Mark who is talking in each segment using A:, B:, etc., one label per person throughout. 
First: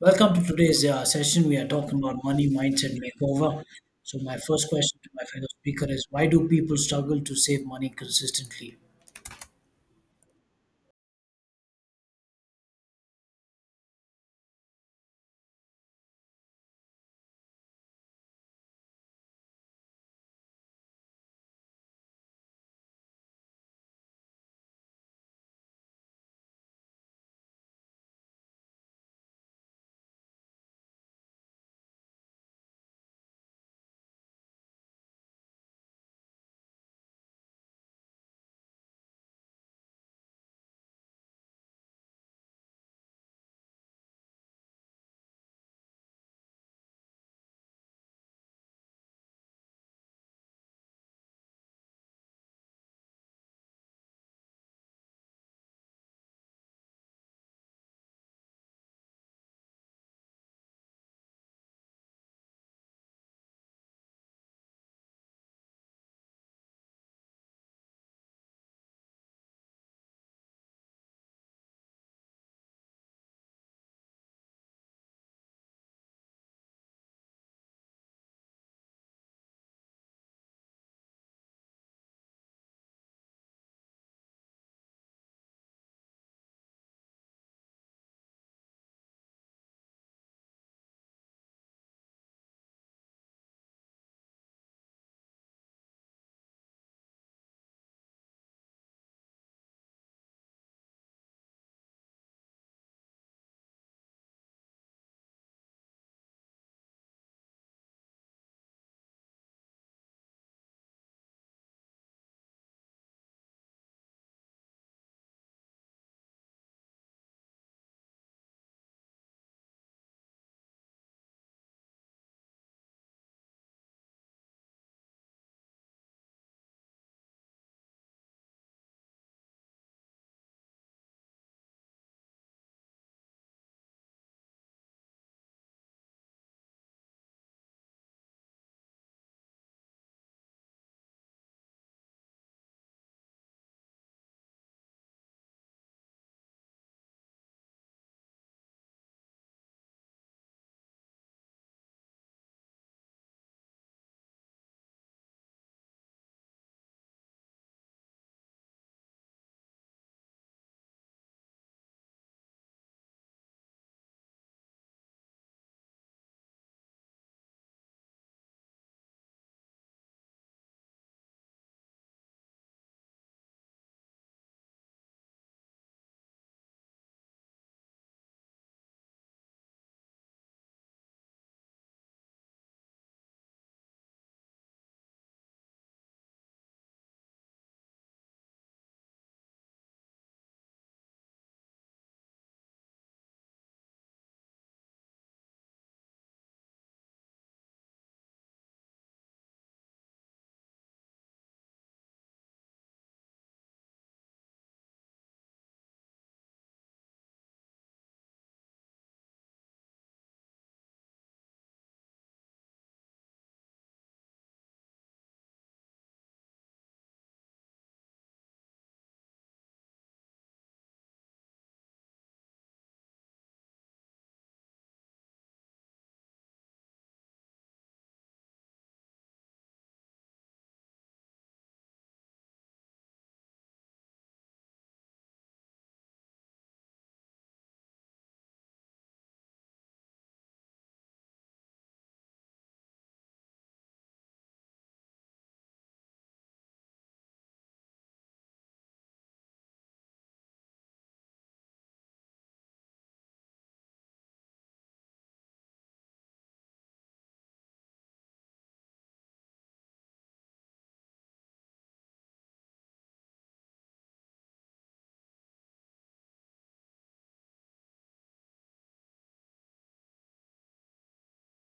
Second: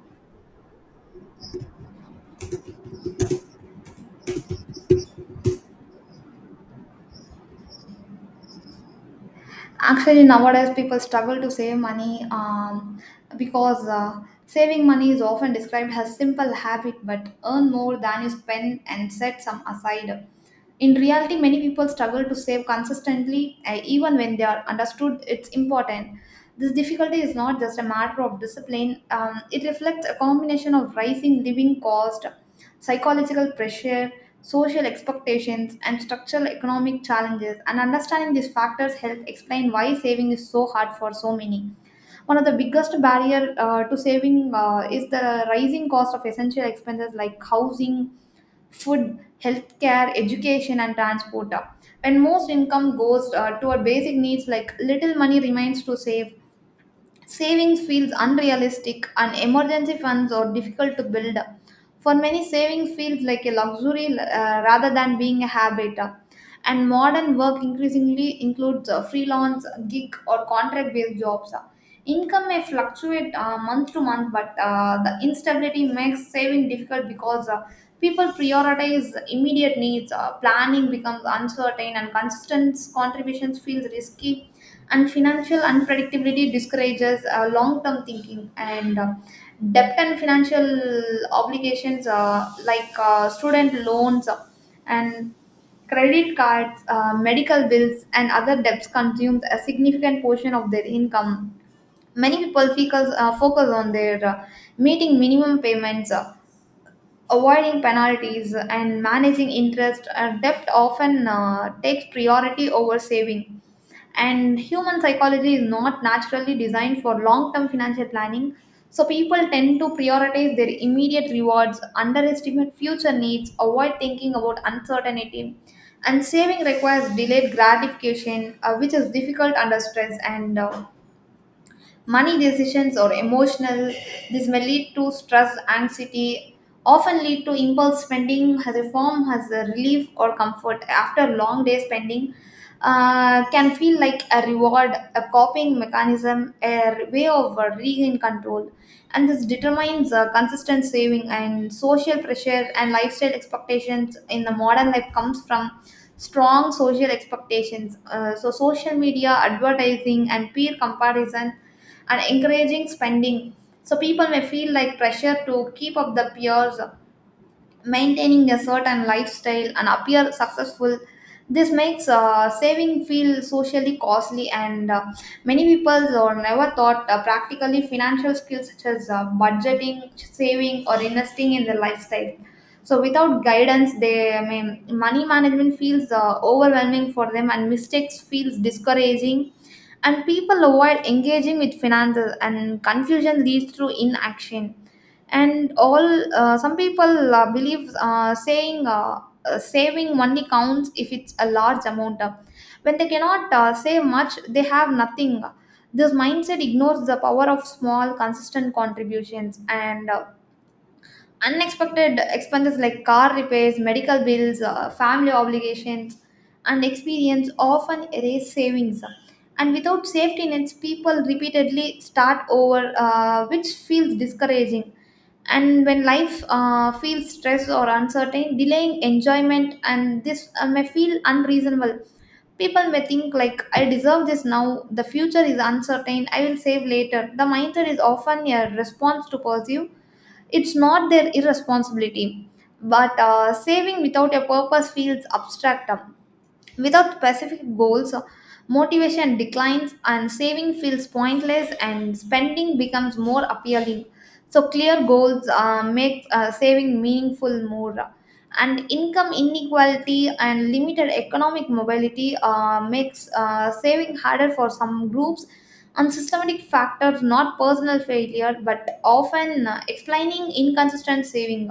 A: Welcome to today's session. We are talking about money mindset makeover. So, my first question to my fellow speaker is why do people struggle to save money consistently?
B: Actually, nowadays people struggle to save money because saving money is often described as simple habit, but earn more than you spend and set some aside. In reality, many people struggle to save consistently, even when they are understood it's important. This difficulty is not just a matter of discipline, it reflects a combination of rising living cost, psychological pressure, social expectations, and structural economic challenges. And understanding these factors help explain why saving is so hard for so many. One of the biggest barrier to saving is the rising cost of essential expenses like housing, food, healthcare, education, and transport. When most income goes toward basic needs, like little money remains to save. Savings feels unrealistic, and emergency funds are difficult to build. For many, saving feels like a luxury rather than being a habit. And modern work increasingly includes freelance, gig, or contract based jobs. Income may fluctuate month to month, but the instability makes saving difficult because people prioritize immediate needs, planning becomes uncertain, and consistent contributions feels risky, and financial unpredictability discourages long term thinking. And debt and financial obligations, like student loans and credit cards, medical bills, and other debts, consume a significant portion of their income. Many people focus on their meeting minimum payments. Avoiding penalties and managing interest or debt often takes priority over saving. And human psychology is not naturally designed for long term financial planning. So, people tend to prioritize their immediate rewards, underestimate future needs, avoid thinking about uncertainty. And saving requires delayed gratification, which is difficult under stress, and money decisions, or emotional. This may lead to stress, anxiety, often lead to impulse spending as a form as a relief or comfort after long day spending can feel like a reward, a coping mechanism, a way of regain control, and this determines consistent saving. And social pressure and lifestyle expectations in the modern life comes from strong social expectations. So social media advertising and peer comparison and encouraging spending, so people may feel like pressure to keep up the peers, maintaining a certain lifestyle and appear successful. This makes saving feel socially costly, and many people are never thought practically financial skills such as budgeting saving or investing in their lifestyle. So without guidance, they, I mean, money management feels overwhelming for them, and mistakes feels discouraging, and people avoid engaging with finances, and confusion leads to inaction. And all uh, some people believe saying saving only counts if it's a large amount. When they cannot save much, they have nothing. This mindset ignores the power of small consistent contributions, and unexpected expenses like car repairs, medical bills, family obligations, and experience often erase savings. And without safety nets, people repeatedly start over, which feels discouraging. And when life feels stressed or uncertain, delaying enjoyment, and this may feel unreasonable. People may think like I deserve this now, the future is uncertain, I will save later. The mindset is often a response to pursue, it's not their irresponsibility, but saving without a purpose feels abstract. Without specific goals, motivation declines and saving feels pointless and spending becomes more appealing. So, clear goals make saving meaningful more. And income inequality and limited economic mobility makes saving harder for some groups. And systematic factors, not personal failure, but often explaining inconsistent saving.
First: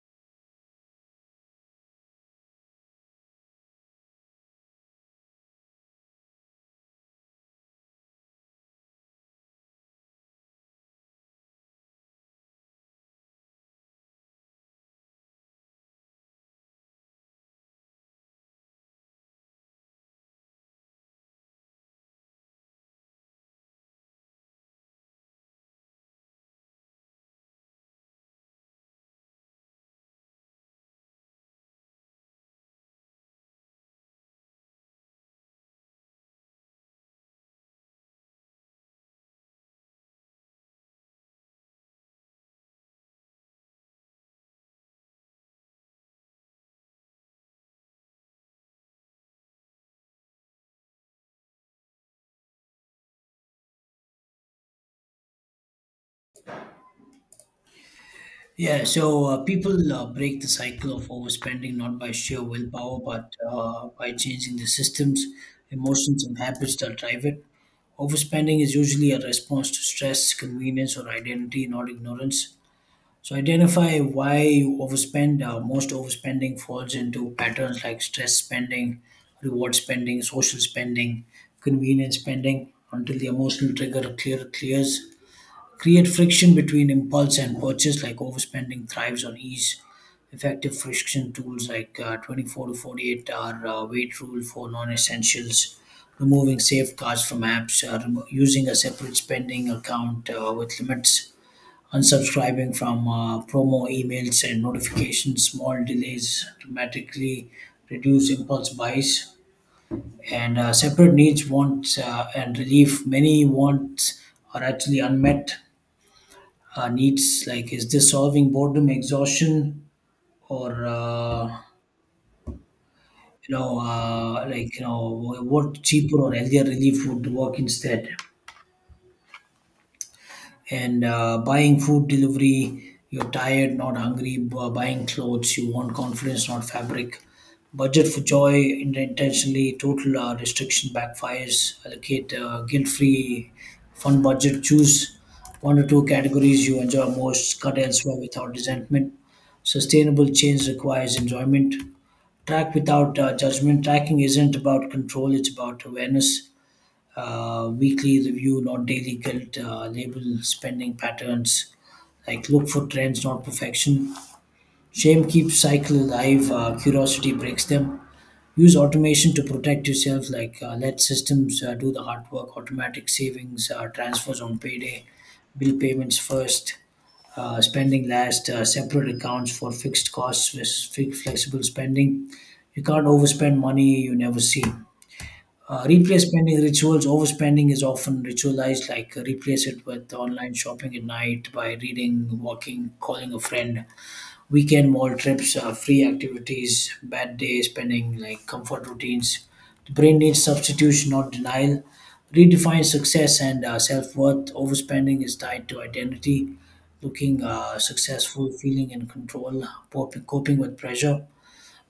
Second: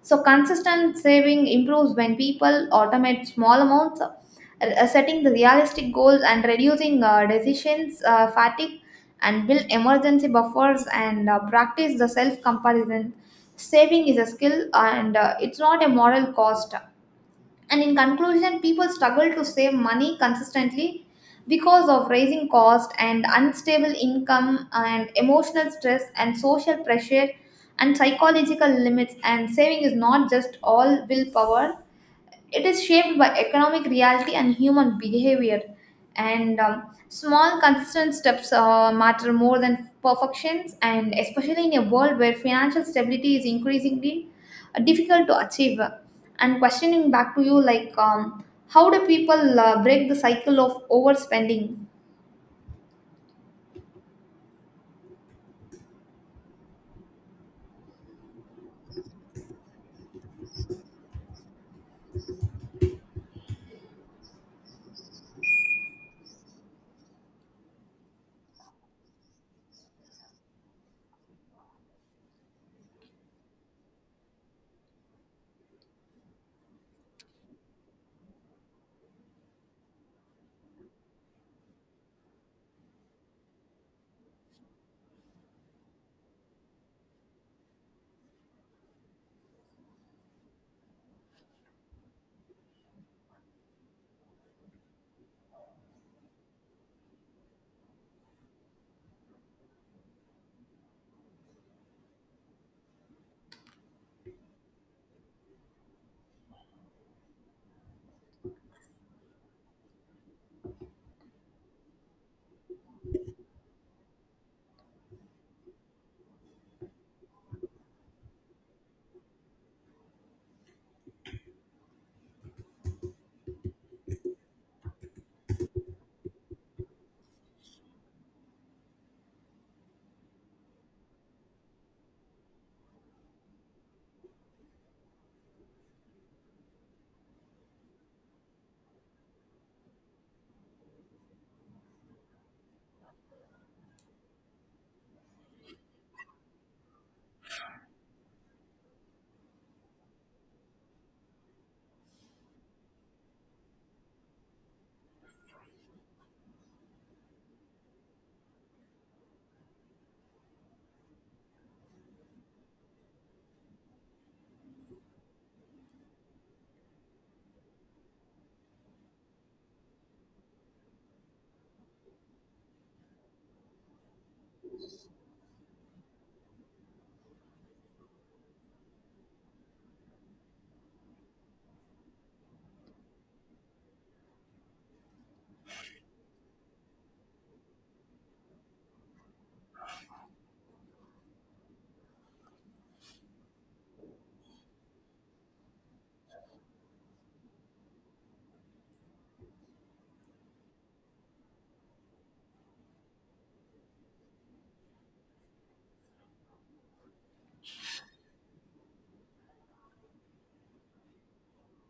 B: So, consistent saving improves when people automate small amounts, setting the realistic goals and reducing decisions fatigue, and build emergency buffers, and practice the self comparison. Saving is a skill, and it's not a moral cost. And in conclusion, people struggle to save money consistently because of rising cost and unstable income and emotional stress and social pressure and psychological limits. And saving is not just all willpower, it is shaped by economic reality and human behavior, and small, consistent steps matter more than perfections, and especially in a world where financial stability is increasingly difficult to achieve. And questioning back to you, like, how do people break the cycle of overspending?
A: Yeah, so people break the cycle of overspending not by sheer willpower, but by changing the systems, emotions, and habits that drive it. Overspending is usually a response to stress, convenience, or identity, not ignorance. So identify why you overspend. Most overspending falls into patterns like stress spending, reward spending, social spending, convenience spending until the emotional trigger clears. Create friction between impulse and purchase like overspending thrives on ease. Effective friction tools like 24 to 48 hour wait rule for non-essentials, removing safeguards from apps, using a separate spending account with limits, unsubscribing from promo emails and notifications. Small delays dramatically reduce impulse buys, and separate needs, wants, and relief. Many wants are actually unmet needs. Like, is this solving boredom, exhaustion, or what cheaper or healthier relief would work instead? And buying food delivery, you're tired not hungry, buying clothes you want confidence, not fabric. Budget for joy intentionally. Total restriction backfires. Allocate guilt-free fun budget, choose one or two categories you enjoy most, cut elsewhere without resentment. Sustainable change requires enjoyment. Track without judgment. Tracking isn't about control, it's about awareness. Weekly review, not daily guilt. Label spending patterns, like look for trends, not perfection. Shame keeps cycle alive, curiosity breaks them. Use automation to protect yourself, like let systems do the hard work. Automatic savings, transfers on payday, bill payments first, spending last, separate accounts for fixed costs versus flexible spending. You can't overspend money you never see. Replay spending rituals. Overspending is often ritualized, like replace it with online shopping at night by reading, walking, calling a friend, weekend mall trips, free activities, bad day spending, like comfort routines. The brain needs substitution, not denial. Redefine success and self worth. Overspending is tied to identity, looking successful, feeling in control, coping with pressure.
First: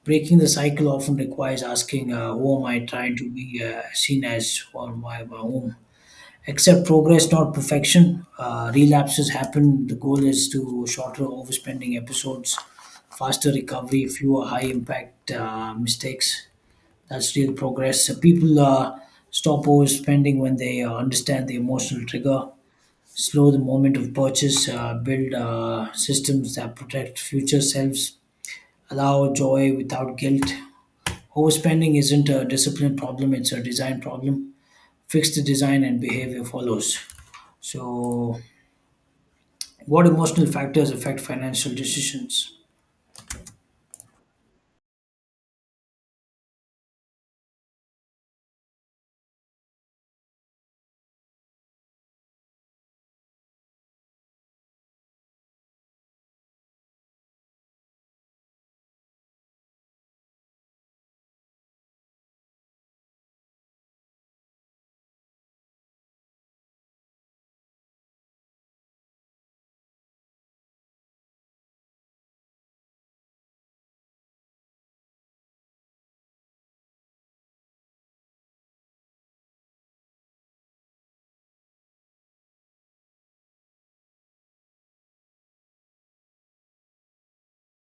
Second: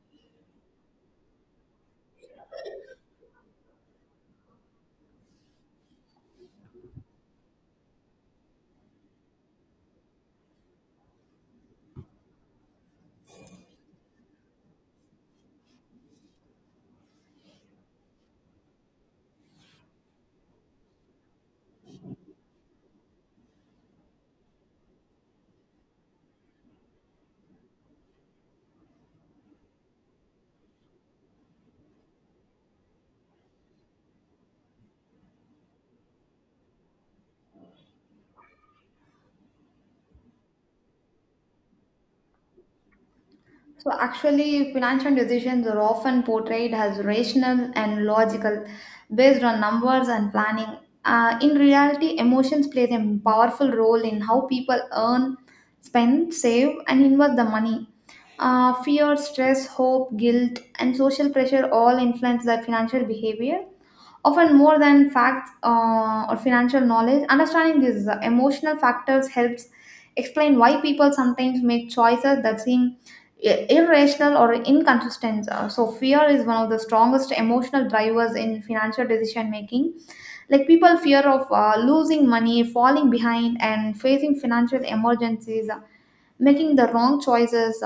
A: Breaking the cycle often requires asking, "Who am I trying to be seen as, or why?" by whom? Accept progress, not perfection. Relapses happen. The goal is to shorter overspending episodes, faster recovery, fewer high impact mistakes. That's real progress. So people stop overspending when they understand the emotional trigger. Slow the moment of purchase, build systems that protect future selves, allow joy without guilt. Overspending isn't a discipline problem, it's a design problem. Fix the design and behavior follows. So, what emotional factors affect financial decisions?
B: So actually, financial decisions are often portrayed as rational and logical, based on numbers and planning. In reality, emotions play a powerful role in how people earn, spend, save, and invest the money. Fear, stress, hope, guilt, and social pressure all influence their financial behavior, often more than facts or financial knowledge. Understanding these emotional factors helps explain why people sometimes make choices that seem irrational or inconsistent. So, fear is one of the strongest emotional drivers in financial decision making. Like, people fear of losing money, falling behind, and facing financial emergencies, making the wrong choices.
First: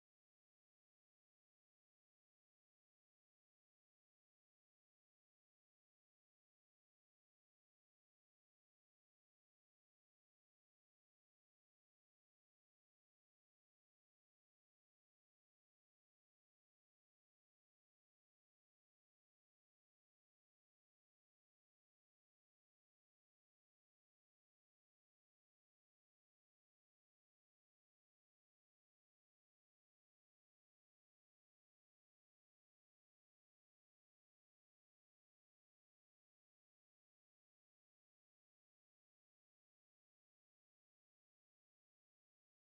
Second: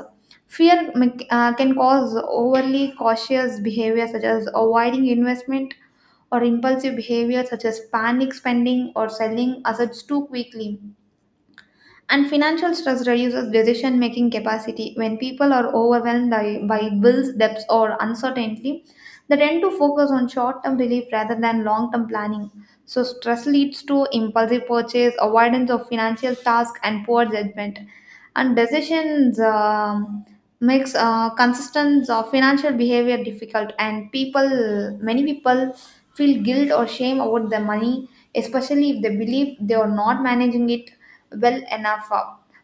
B: Fear can cause overly cautious behavior such as avoiding investment, or impulsive behavior such as panic spending or selling assets too quickly. And financial stress reduces decision making capacity. When people are overwhelmed by bills, debts, or uncertainty, they tend to focus on short term relief rather than long term planning. So, stress leads to impulsive purchase, avoidance of financial tasks, and poor judgment. And decisions makes consistent of financial behavior difficult, and many people feel guilt or shame about their money, especially if they believe they are not managing it well enough.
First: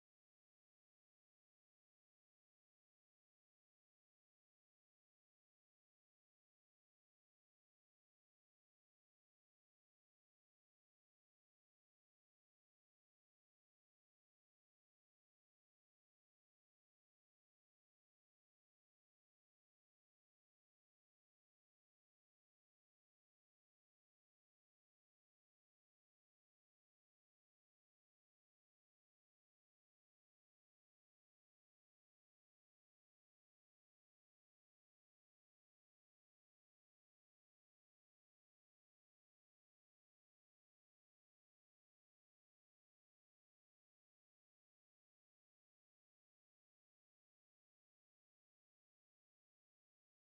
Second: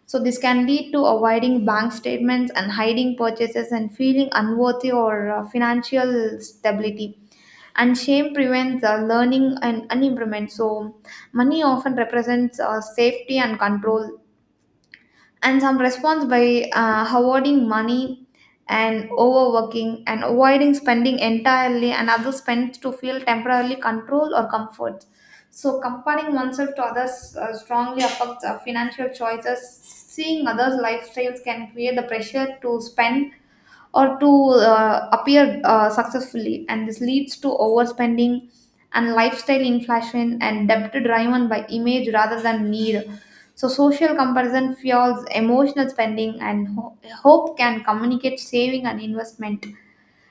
B: So this can lead to avoiding bank statements and hiding purchases and feeling unworthy or financial stability. And shame prevents learning and improvement. So money often represents safety and control, and some response by hoarding money and overworking and avoiding spending entirely, and others spend to feel temporarily control or comfort. So comparing oneself to others strongly affects our financial choices. Seeing others lifestyles can create the pressure to spend or to appear successfully, and this leads to overspending and lifestyle inflation and debt driven by image rather than need. So social comparison fuels emotional spending, and hope can communicate saving and investment,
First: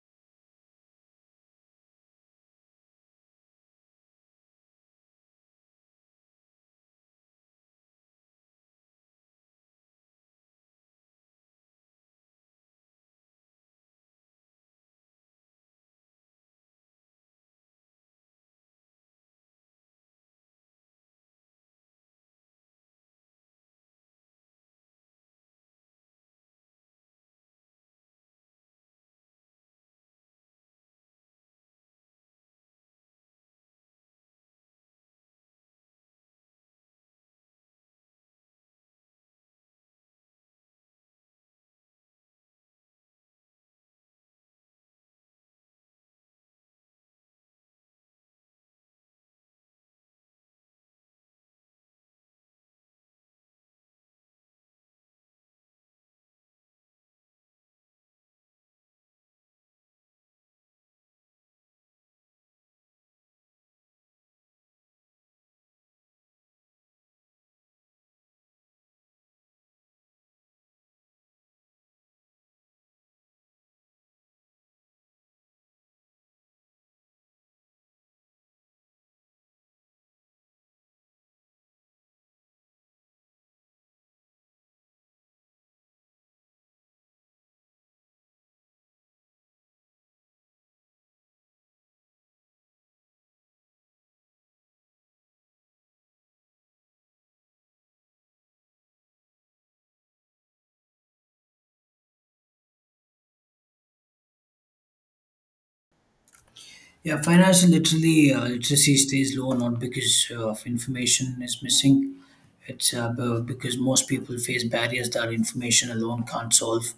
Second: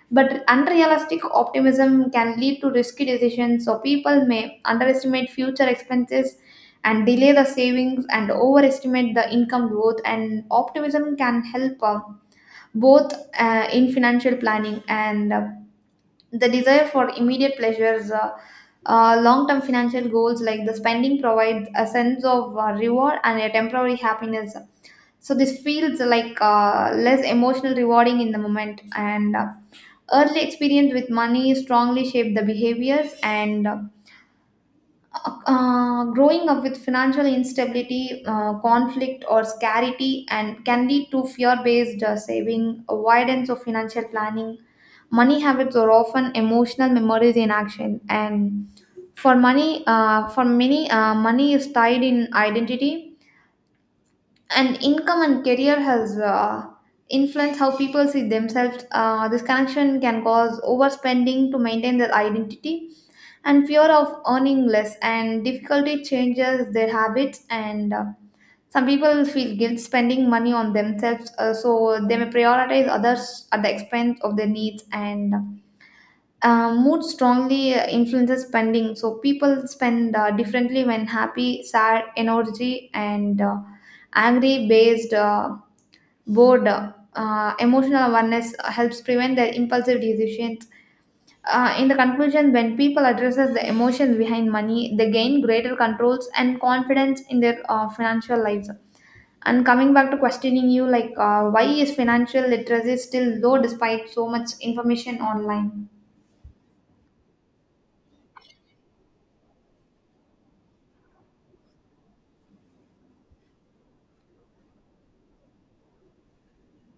B: but unrealistic optimism can lead to risky decisions. So people may underestimate future expenses and delay the savings and overestimate the income growth, and optimism can help both in financial planning, and the desire for immediate pleasures. Long-term financial goals like the spending provide a sense of reward and a temporary happiness. So this feels like less emotional rewarding in the moment, and early experience with money strongly shape the behaviors, and growing up with financial instability, conflict or scarcity, and can lead to fear-based saving, avoidance of financial planning. Money habits are often emotional memories in action, and for money, for many, money is tied in identity, and income and career has influenced how people see themselves. This connection can cause overspending to maintain their identity, and fear of earning less, and difficulty changes their habits and. Some people feel guilt spending money on themselves, so they may prioritize others at the expense of their needs, and mood strongly influences spending. So people spend differently when happy, sad, energy, and angry based, bored. Emotional awareness helps prevent their impulsive decisions. In the conclusion, when people addresses the emotions behind money, they gain greater controls and confidence in their financial lives. And coming back to questioning you, like why is financial literacy still low despite so much information online?
A: Yeah, financial literally literacy stays low not because of information is missing. It's because most people face barriers that information alone can't solve.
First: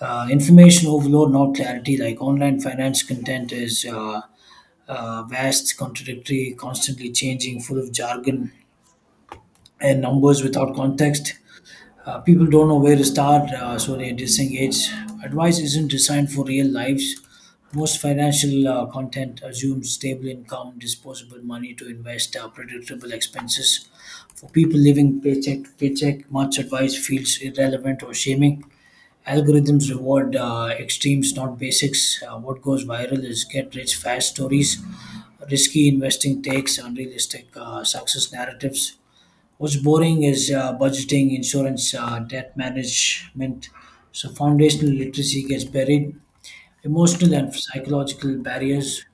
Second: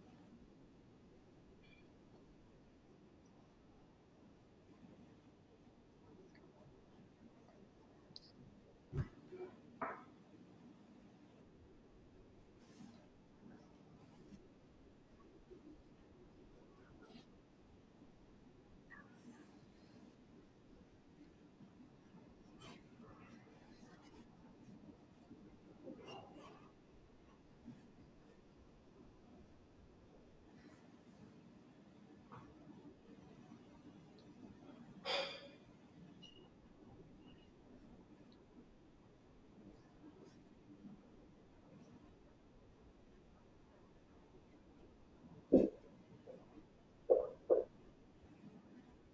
A: Information overload, not clarity. Like online finance content is vast, contradictory, constantly changing, full of jargon and numbers without context. People don't know where to start, so they disengage. Advice isn't designed for real lives. Most financial content assumes stable income, disposable money to invest, predictable expenses. For people living paycheck to paycheck, much advice feels irrelevant or shaming. Algorithms reward extremes, not basics. What goes viral is get rich fast stories, risky investing takes, unrealistic success narratives. What's boring is budgeting, insurance, debt management. So foundational literacy gets buried. Emotional and psychological barriers.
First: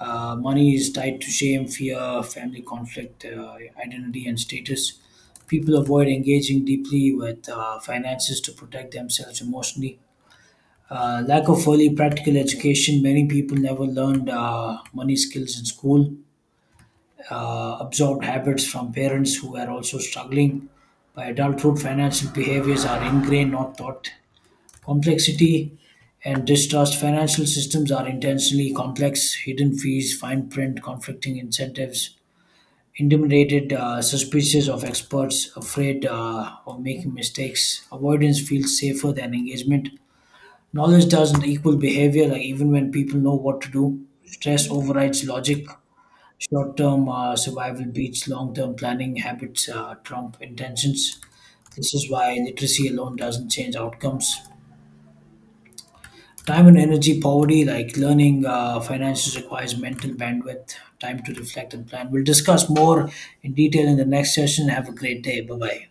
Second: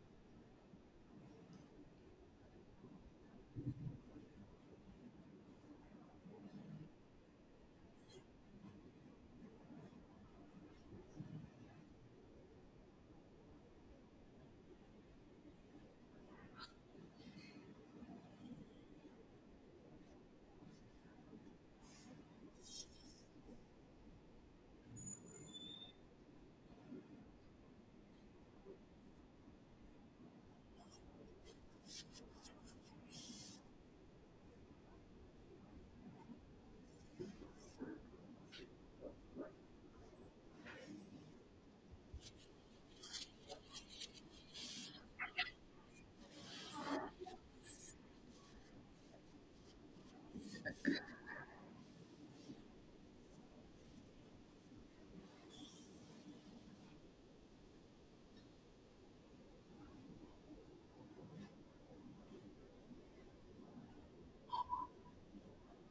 A: Money is tied to shame, fear, family conflict, identity, and status. People avoid engaging deeply with finances to protect themselves emotionally. Lack of early practical education. Many people never learned money skills in school, absorbed habits from parents who are also struggling. By adulthood, financial behaviors are ingrained, not taught. Complexity and distrust. Financial systems are intentionally complex. Hidden fees, fine print, conflicting incentives. Intimidated, suspicious of experts, afraid of making mistakes. Avoidance feels safer than engagement. Knowledge doesn't equal behavior, like even when people know what to do, stress overrides logic. Short term survival beats long term planning, habits Trump intentions. This is why literacy alone doesn't change outcomes. Time and energy poverty, like learning finances, requires mental bandwidth, time to reflect and plan. We'll discuss more in detail in the next session. Have a great day. Bye bye.